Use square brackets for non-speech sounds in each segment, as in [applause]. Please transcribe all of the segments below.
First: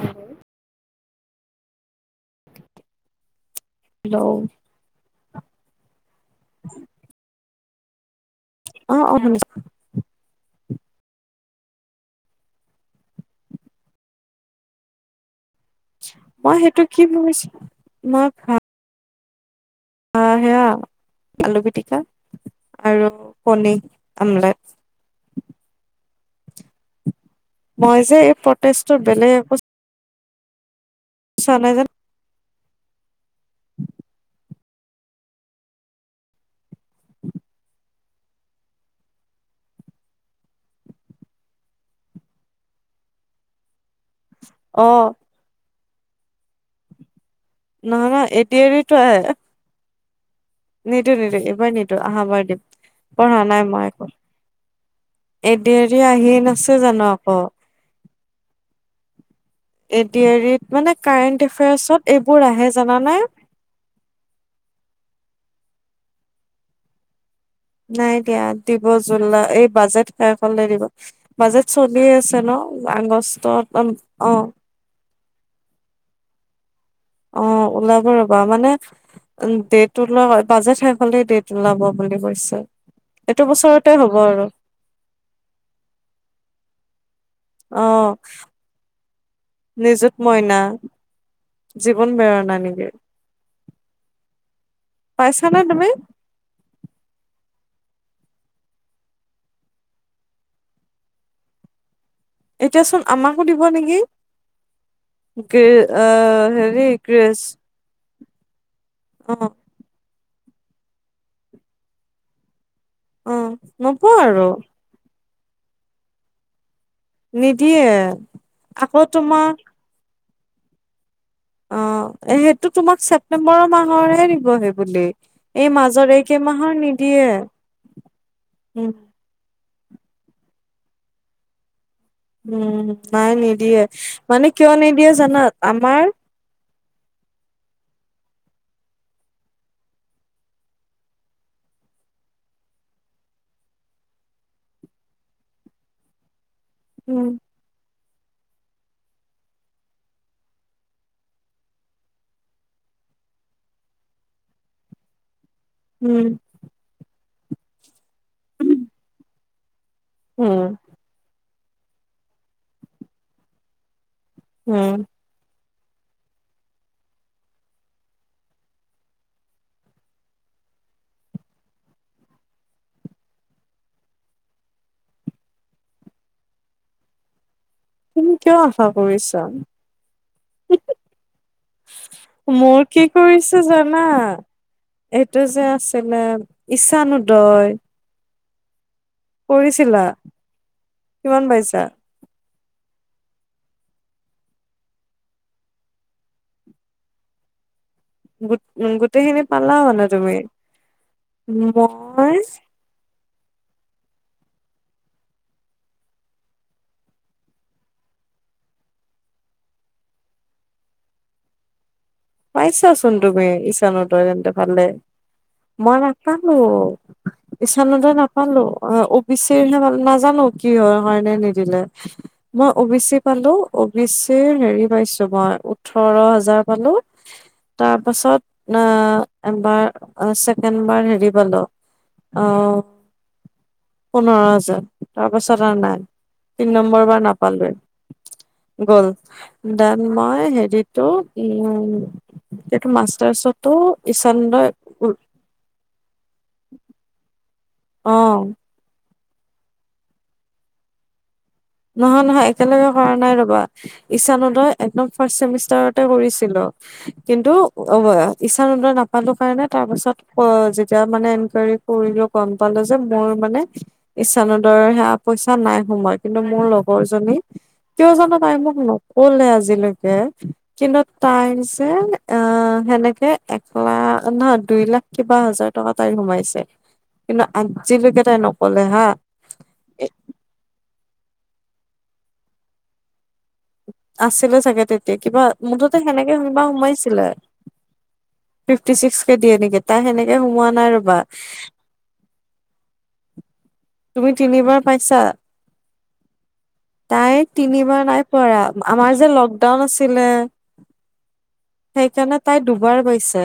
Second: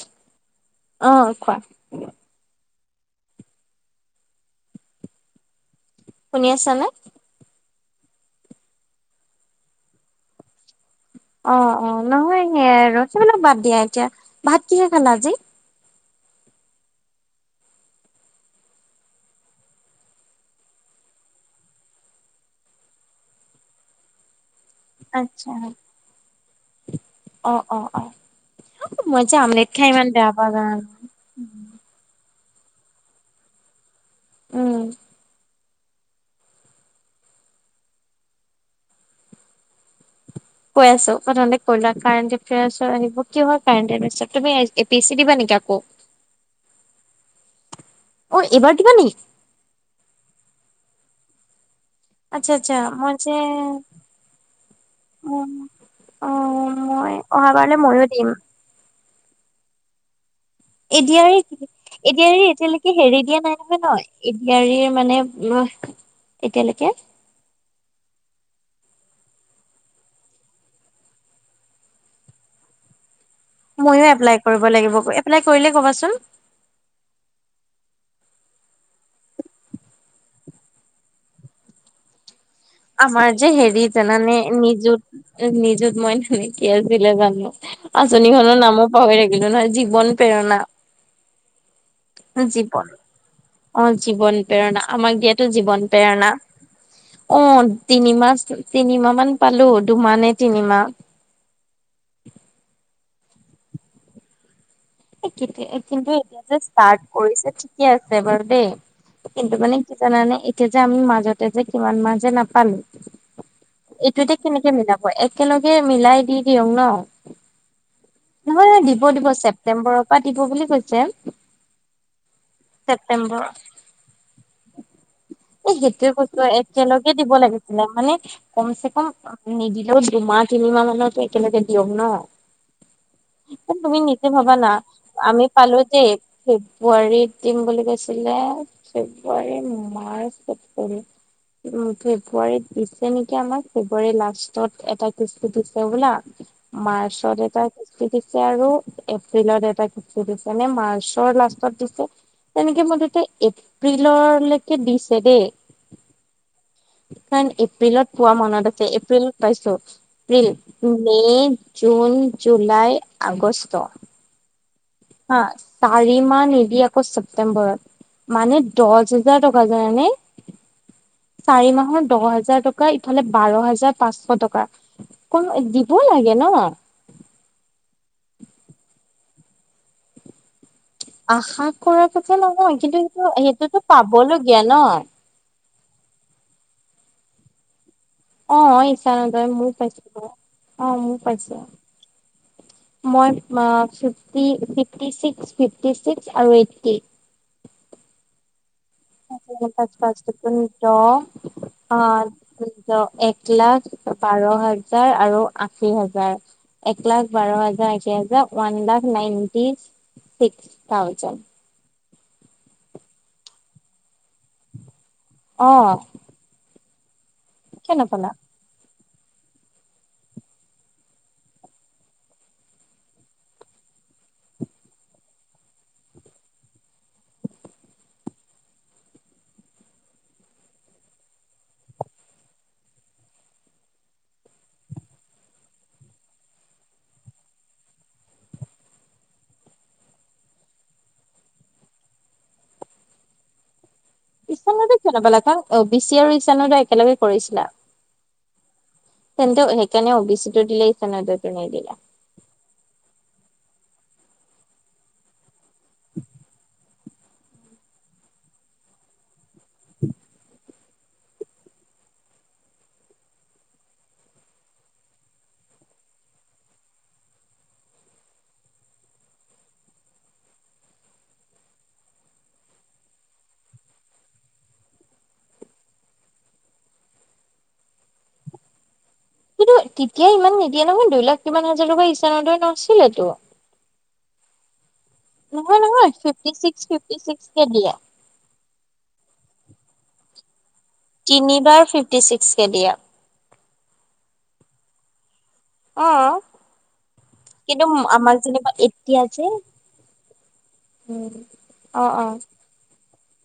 Hello! অঁ কোৱা। Hello! শুনি আছা নে? অঁ অঁ শুনিছো। অ অ নহয় সেইয়া সেইবিলক বাদ দিয়া এতিয়া ভাত কিহে খালা আজি? মই সেইটো কি ভাবিছো মই ভা সেয়া আলু পিটিকা আৰু কনীৰ আমলেট। আচ্ছা অ অ মই অ যে এই প্ৰটেষ্টৰ মই বেলেগ যে একো আমলেট খাই ইমান বেয়া পাওঁ জানানে [unintelligible] উম। কৈ আছো প্ৰথমতে কলা কাৰেণ্ট এফয়াৰ্চ আহিব কিহৰ কাৰেণ্ট এ পিছে তুমি অ এ পি এ চি দিবা নেকি আকৌ? নহয় নহয় এ অ', ডি এইবাৰ আৰ ই দিবা নেকি? তোহে নিদো নিদো এইবাৰ নিদো আহা বাৰ আচ্ছা দিম আচ্ছা, মই যে পঢ়া নাই মই একো। অ', এ ডি আৰ ই আহি আছে জানো মই আকৌ? অহাবাৰলে ময়ো দিম। A D R E A D R E, A D R E এতিয়ালৈকে জানানে হেৰি দিয়া নাই নহয় ন? এ ডি আৰ ই মানে আহ এতিয়ালৈকে। নাই দিয়া, দিব জুলাই এই বাজেট শেষ হলে দিব। বাজেট চলি আছে ন আগষ্টত। মইয়ো অ এপ্লাই কৰিব লাগিব গৈ এপ্লাই কৰিলে ক'বাচোন। অঁ ওলাব ৰবা মানে উম ডেট ওলোৱা বাজেত শেষ হলেই ডেট ওলাব বুলি কৈছে। আমাৰ এইটো যে হেৰি বছৰতে হ'ব জানানে আৰু নিজুত নিজুত মইনা নে কি আছিলে জানো অ আঁচনি খনৰ নামো পাহৰি থাকিলো নহয় নিজুত জীৱন মইনা প্ৰেৰণা। জীৱন প্ৰেৰণা নেকি? জীৱন অ জীৱন প্ৰেৰণা আমাক দিয়াতো পাইছানে তুমি? জীৱন প্ৰেৰণা। অ' তিনিমাহ, তিনিমাহ মান পালোঁ দুমাহ নে তিনিমাহ। এতিয়াচোন আমাকো দিব নেকি। কিন্তু গ্ৰে [unintelligible] এতিয়া অ যে হেৰি ষ্টাৰ্ট গ্ৰেছ কৰিছে ঠিকে আছে বাৰু দেই অ কিন্তু মানে কি জানানে এতিয়া যে আমি মাজতে যে কিমান মাহ যে নাপালোঁ অ নোপোৱা এইটো এতিয়া আৰু কেনেকে মিলাব, একেলগে মিলাই দি দিয়ক ন'। নিদিয়ে, আকৌ তোমাৰ নম্বেৰৰ পৰা দিব বুলি কৈছে। অ সেইটো তোমাক ছেপ্তেম্বৰ ছেপটেম্বৰৰ মাহৰহে দিব সেই বুলি, এই মাজৰ এই কেইমাহৰ নিদিয়ে। তাৰমানে উম কমচেকম নিদিলেও দুমাহ তিনিমাহ মানৰতো একেলগে দিয়ক ন'। উম, নাই নিদিয়ে, তুমি নিজে মানে ভাবা না কিয় নিদিয়ে জানা আমি পালো আমাৰ দেই ফেব্ৰুৱাৰীত দিম বুলি কৈছিলে। February, March, April. উ, ফেব্ৰুৱাৰীত দিছে নেকি আমাক, ফেব্ৰুৱাৰী লাষ্টত এটা কিস্তি দিছে হ'বলা। উম, মাৰ্চত এটা কিস্তি দিছে আৰু এপ্ৰিলত এটা কিস্তি দিছে নে মাৰ্চৰ লাষ্টত দিছে। তেনেকে মুঠতে এপ্ৰিললৈকে দিছে দেই। উম। কাৰণ এপ্ৰিলত পোৱা মনত আছে, এপ্ৰিলত পাইছোঁ। April, um, May, June, July, August. হুম। হা, চাৰিমাহ নিদিয়াকৈ চেপ্তেম্বৰত। মানে দহ হোজাৰ টকা জানানে। চাৰি মাহৰ দহ হাজাৰ টকা, ইফালে বাৰ হাজাৰ পাঁচশ টকা। অকন দিব লাগে ন'। তুমি কিয় আশা কৰিছা? আশা কৰা কথা নহয় মোৰ কিন্তু কি কৰিছে সেইটোতো জানা? পাবলগীয়া ন'। এইটো যে আছিলে ইছান উদয়। অ' ইছান উদয় ময়ো পাইছোঁ, অ' ময়ো কিমান পাইছোঁ। পাইছা? মই আ, fifty fifty six, fifty six আৰু এইটটি। গোটেইখিনি পালা পাঁচ মানে পাঁচ তুমি। দুগুণ দহ মই এক লাখ বাৰ হাজাৰ আৰু আশী হাজাৰ। এক লাখ বাৰ হাজাৰ, আশী হাজাৰ, ওৱান লাখ নাইনটিক্স থাউজেণ্ড। পাইছাচোন তুমি ইছান উদয় তেন্তে ভালে। অ মই নাপালোঁ ইছান কিয় উদয় নাপালা নাপালোঁ। অ' অ বি চিৰহে নাজানো কি হয় হয়নে নিদিলে। মই অবিচি পালোঁ অবিচিৰ হেৰি পাইছোঁ মই ওঠৰ হাজাৰ পালোঁ তাৰপাছত অ' এবাৰ ছেকেণ্ড বাৰ হেৰি পালোঁ অ' পোন্ধৰ হাজাৰ তাৰপাছত আৰু নাই, তিন নম্বৰ বাৰ নাপালোয়ে। গ'ল দেন মই হেৰিটো উম এতিয়াতো মাষ্টাৰ্চতো ইছান উদয় [unintelligible] নাপালা কাৰণ অবিচি আৰু ইছান উদয় একেলগে কৰিছিলা। অ'। তেন্তে সেইকাৰণে অবিচিটো দিলে, ইছান উদয়টো নিদিলে। নহয় নহয় একেলগে কৰা নাই ৰ'বা, ইছান উদয় একদম ফাৰ্ষ্ট ছেমিছ তৰতে কৰিছিলোঁ কিন্তু অ' ইছান উদয় নাপালোঁ কাৰণে তাৰ পাছত অ যেতিয়া মানে এনকাৰী কৰিলো গম পালো যে মোৰ মানে ইছানুদয়ৰ সেয়া পইচা নাই সোময় কিন্তু মোৰ লগৰ জনী কিয় জানো তাই মোক নকলে আজিলৈকে কিন্তু তাই যে আহ সেনেকে এক লাখ নহয় দুই লাখ কিবা হাজাৰ টকা তাই সোমাইছে কিন্তু আজিলৈকে তাই নকলে হা। কিন্তু তেতিয়া ইমান নিদিয়ে নহয় দুই লাখ কিমান হাজাৰ টকা ইছাহনুদৈ নছিলেতো। আছিলে চাগে তেতিয়া কিবা নহয় মুঠতে নহয় সেনেকে ফিফটি সুনিবা ছিক্স ফিফটি সোমাইছিলে। ছিক্স কে দিয়ে ফিটি ছিক্ক কে দিয়ে নেকি তাই সেনে সোমোৱা নাই ৰ তিনিবাৰ ফিফটি ছিক্স কে দিয়ে। তুমি তিনিবাৰ পাইছা? অ। তাই কিন্তু তিনিবাৰ নাই আমাক পৰা, যেনিবা আমাৰ এতিয়া যে লকডাউন আছিলে। উম, অ। সেই অ কাৰনে তাই দুবাৰ পাইছে।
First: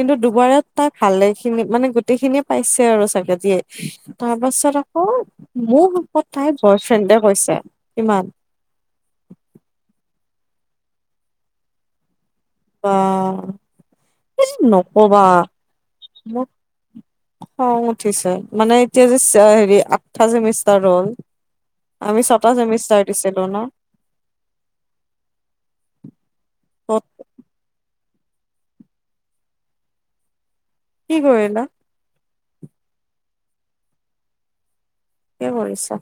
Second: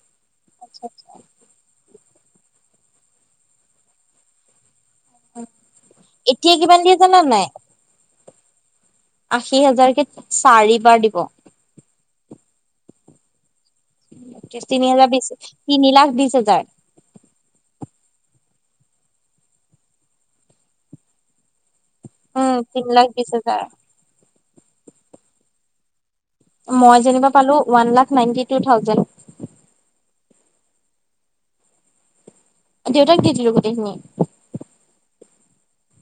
কিন্তু দুবাৰত আচ্ছা তাক আচ্ছা। ভালে খিনি মানে গোটেই খিনিয়ে পাইছে আৰু চাগেতিয়ে, তাৰ পাছত আও অ, মোৰ শপত এতিয়া তাই কিমান দিয়ে জানা বয়ফ্ৰেণ্ডে নাই কৈছে, কিমান? আশী হাজাৰ কে চাৰিবাৰ দিব। তহ। [inaudible] দিছে, তিনি লাখ বিছ মোৰ হাজাৰ। খং উঠিছে মানে এতিয়া যে হেৰি আঠটা চেমিষ্টাৰ হ'ল। আমি ছটা উম তিনি চেমিষ্টাৰ লাখ বিশ দিছিলো হাজাৰ ন? মই ক'ত যেনিবা পালো one lakh ninety two thousand. কি কৰিলা? দেউতাক দি দিলো গোটেইখিনি। কি কৰিছ?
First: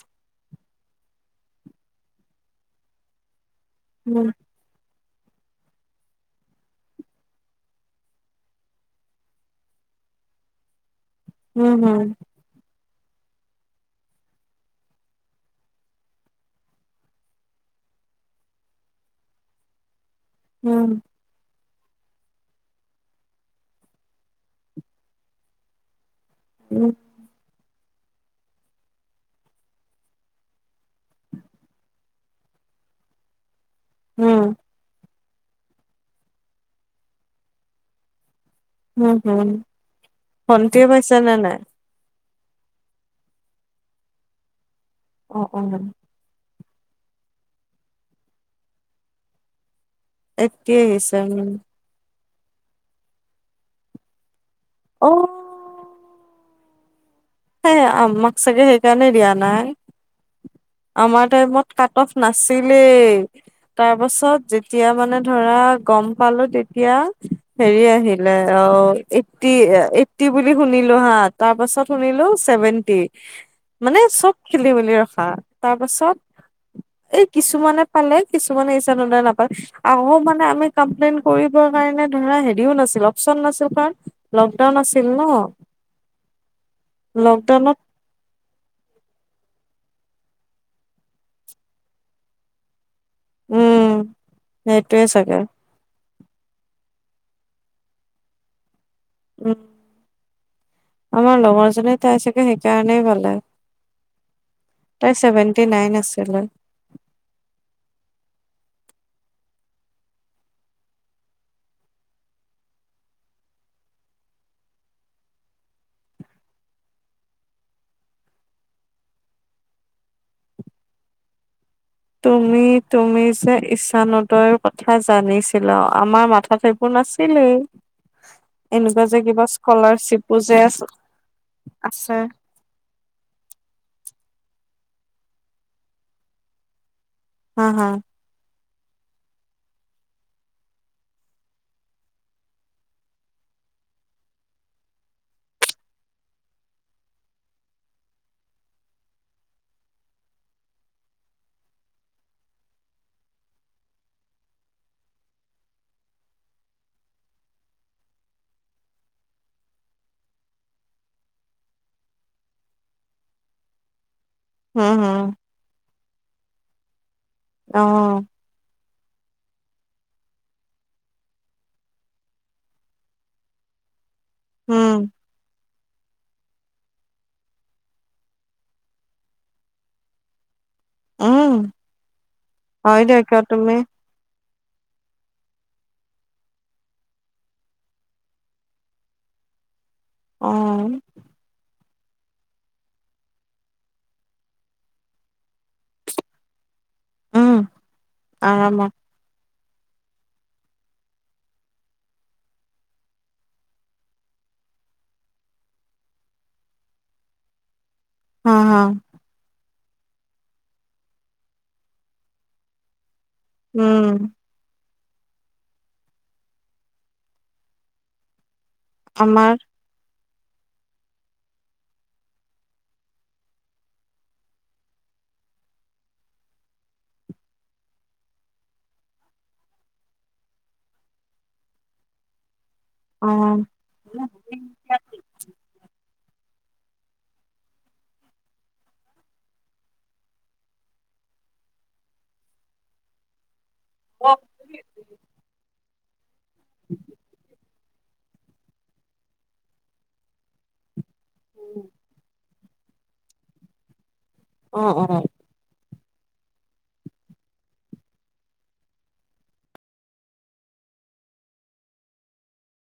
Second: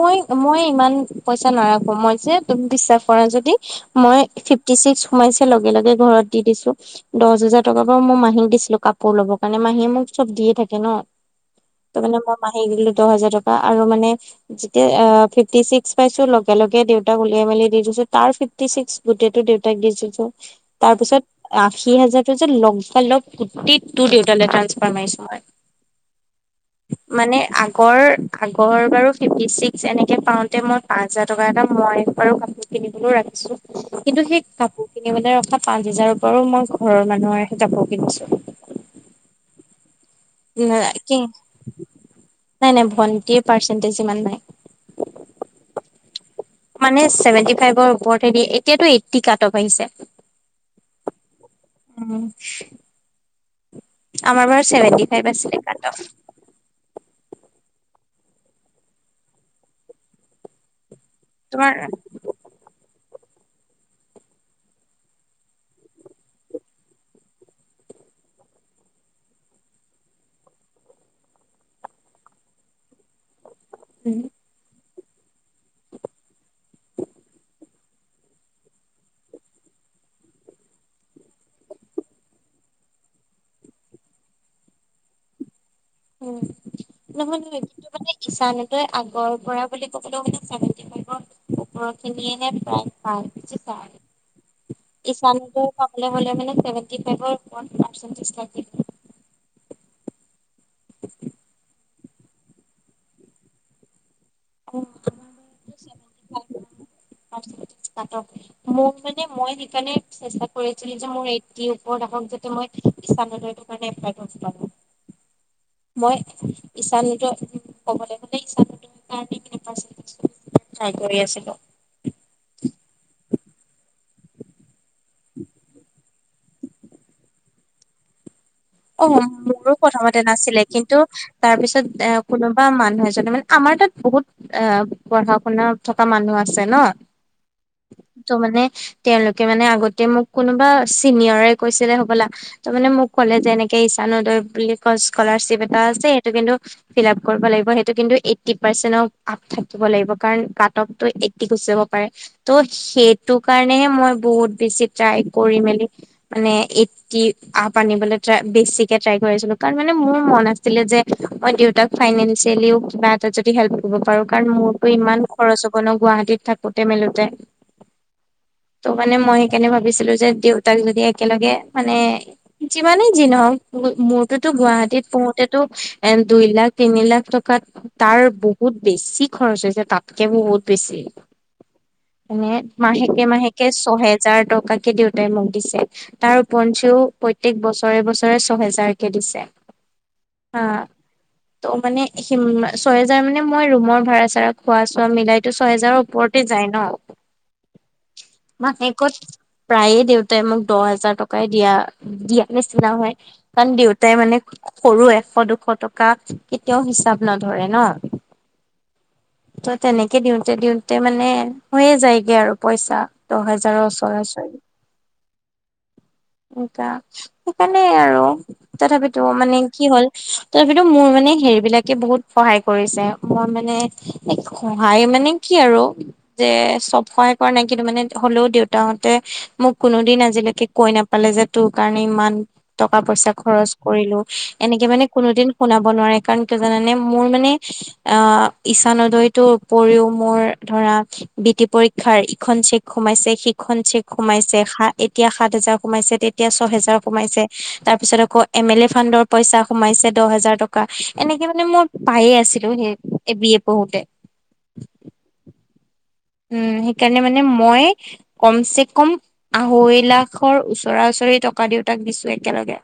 মই মই ইমান পইচা নাৰাখো মই যে তুমি বিশ্বাস কৰা যদি মই উম ফী টি ছিক্স সোমাইছে লগে লগে ঘৰত দি দিছো। দহ হেজাৰ টকা বাৰু মই মাহীক দিছিলো কাপোৰ লবৰ কাৰণে, মাহীয়ে মোক চব দিয়ে থাকে ন। হম ত হম মানে মই মাহী দিলো দহ হাজাৰ টকা আৰু মানে যেতিয়া ফিফটি ছিক্স পাইছো লগে লগে দেউতাক উলিয়াই মেলি দি দিছো, তাৰ ফিফটি চিক্স গোটেইটো দেউতাক দি দিছোঁ, উম তাৰপিছত আশী হাজাৰটো যে লগা লগ গোটেই তোৰ দেউতালৈ ট্ৰানসফাৰ মাৰিছো মই। [unintelligible] উ মানে আগৰ আগৰ বাৰু ফিফটি ছিক্স এনেকে পাওঁতে মই পাচহেজাৰ টকা এটা মই বাৰু কাপোৰ কিনিবলৈ ৰাখিছোঁ। কিন্তু সেই উম কাপোৰ কিনিবলৈ ৰখা পাঁচ হাজাৰৰ পৰাও মই ঘৰৰ মানুহৰহে কাপোৰ কিনিছোঁ। উম হুম, ভটিয়ে কি পাইছে নে নাই? নাই নাই ভণ্টিযৰ পাৰ্চেন্টেজ ইমান নাই। অ অ। মানে ছেভেনটি ফাইভৰ ওপৰতহে দিয়ে, এতিয়াতো এটী কাট অফ আহিছে। তাকেই চাম। উম। আমাৰ বাৰু ছেভেটি অ ফাইভ আছিল কাটফ। সেই আমাক চাগে সেইকাৰণে দিয়া নাই, আমাৰ টাইমত তোমাৰ কাট অফ না আছিলেই তাৰ পাছত যেতিয়া মানে ধৰা গম পালোঁ তেতিয়া হেৰি আহিলে অ এইটটি এইটটি বুলি শুনিলোঁ হা তাৰ পাছত শু শুনিলোঁ ছেভেনটি মানে চব খেলি মেলি ৰখা তাৰপাছত এই কিছুমানে পালে কিছুমানে ইচ্ছা নিদিলে নাপা আহও মানে আমি কমপ্লেইন কৰিবৰ কাৰণে ধৰা হেৰিও নাছিল অপচন নাছিল কাৰণ লকডাউন আছিল ন উম নহয় নহয় লকডাউনত কিন্তু মানে ইচ্ছা অনুদয় আগৰ পৰা বুলি ক'বলৈ গলে ছেভেনটি ফাইভৰ ওপৰ খিনিয়েহে পায় হয় বুজিছা উম সেইটোয়ে ইচ্ছা চাগে অনুদয় চাবলৈ গ'লে মানে ছেভেনটি ফাইভৰ ওপৰত পাৰ্চেন্টিজ লাগে উম আমাৰ লগৰজনে তাই চাগে সেইকাৰণেই পালে তাইৰ চেভেনটি নাইন আছিলে পাৰ্চেন্টিজ কাটফ মোৰ মানে মই সেইকাৰণে চেষ্টা কৰিছিলোঁ যে মোৰ এইটটি ওপৰত আহক যাতে মই ইচানোদয় তাকে এপ্লেই কৰিচিলোং মই ইশানুটো উ ক'বলৈ গ'লে ইশানুতো পাওঁ নেকি পাৰ্চেণ্টিচ ট্ৰাই কৰি আছিলোঁ তুমি তুমি যে ঈশানোদয়ৰ কথা জানিছিলা আমাৰ মাথাত সেইবো বোৰ নাছিলেই এনেকুৱা অ যে কিবা মোৰো প্ৰথমতে স্কলাৰশ্বিপো যে নাছিলে আছ কিন্তু তাৰ পিছত এ আছে কোনো কোনোবা মানুহ এজনে মানে আমাৰ তাত বহুত অ পঢ়া শুনা থকা মানুহ আছে ন হা হা ত' মানে তেওঁলোকে মানে আগতে মোক কোনোবা চিনিয়ৰে কৈছিলে হ'বলা ত মানে মোক কলে যে এনেকে ঈচানোদয় বুলি কৰ্চ স্কলাৰশ্বিপ এটা আছে সেইটো কিন্তু ফিলাপ কৰিব লাগিব সেইটো কিন্তু এইটটি পাৰ্চেনৰ আপ থাকিব লাগিব কাৰণ কাটপটো এক গুচি যাব পাৰে ত' সেইটো কাৰণেহে মই বহুত বেছি ট্ৰাই কৰি মেলি মানে এইটটি আপ আনিবলে ট্ৰাই বেছিকে ট্ৰাই কৰি আছিলোঁ কাৰণ মানে মোৰ মন আছিলে যে মই দেউতাক ফাইনেনচেলিও কিবা এটা হেল্প কৰিব পাৰোঁ কাৰণ উম মোৰতো হম ইমান খৰচ হ'ব ন গুৱাহাটীত থাকোতে মেলোতে অ ত' মানে মই সেইকাৰণে ভাবিছিলোঁ যে দেউতাক যদি একেলগে মানে যিমানেই যি নহওঁক মোৰতোতো উম গুৱাহাটীত পঢ়োতেতো এ দুই লাখ তিনি লাখ টকাত তাৰ বহুত বেছি খৰচ হৈছে তাতকে বহুত বেছি উম মানে হয় দে মাহেকে কিয় মাহেকে তুমি চহে হাজাৰ টকাকে দেউতাই মোক দিছে তাৰ ওপৰেঞ্চিও প্ৰতেক বছৰ বছৰে বছৰে ছহেজাৰ কে দিছে অ আহ ত' মানে সে ছয়হেজাৰ মানে মই ৰুমৰ ভাড়া চাড়া খোৱা চোৱা মিলাইতো ছয় হেজাৰৰ ওপৰত যায় উম ন আৰামত মাহেকত প্ৰায়ে দেউতাই মোক দহ হাজাৰ টকাই দিয়া দিয়া নিচিনা হয়। কাৰণ দেউতাই মানে সৰু এশ দুশ টকা কেতিয়াও হিচাপ নধৰে ন। হ হ। ত তেনেকে দিওঁতে দিওঁতে মানে হৈয়ে যায়গে আৰু পইচা। দহ হেজাৰৰ উম উচৰা উচৰি এতিয়া সেইকাৰণে আৰু তথাপিতো আমাৰ মানে কি হ'ল- তাৰপিতো মোৰ মানে হেৰিবিলাকে বহুত সহায় কৰিছে। মই মানে সহায় মানে- কি আৰু যে চব সহায় কৰা নাই কিন্তু মানে হ'লেও দেউতাহঁতে- মোক কোনো দিন আজিলৈকে কৈ নাপালে যে তোৰ কাৰণে ইমান- টকা অ পইচা খৰচ কৰিলো, এনেকে মানে- কোনোদিন শুনাব নোৱাৰে। কাৰণ কিয় জানানে? মোৰ মানে- আহ ঈচান উদয়টোৰ উপৰিও মোৰ ধৰা- বি টি পৰীক্ষাৰ ইখন চেক সোমাইছে, সি- খন চেক সোমাইছো। এতিয়া সাত হেজাৰ সোমাইছে, তেতিয়া ছয় হেজাৰ- তাৰপিছত আকৌ এম এল এ ফানৰ পইচা সোমাইছে দহ হাজাৰ টকা। এনেকে মানে মই পায়ে আছিলো সেই এ বি এ পঢ়োতে। অঁ, অঁ। উম, সেইকাৰণে মানে মই- কম চে কম আঢ়ৈ লাখৰ ওচৰা ওচৰি টকা দেউতাক দিছো একেলগে।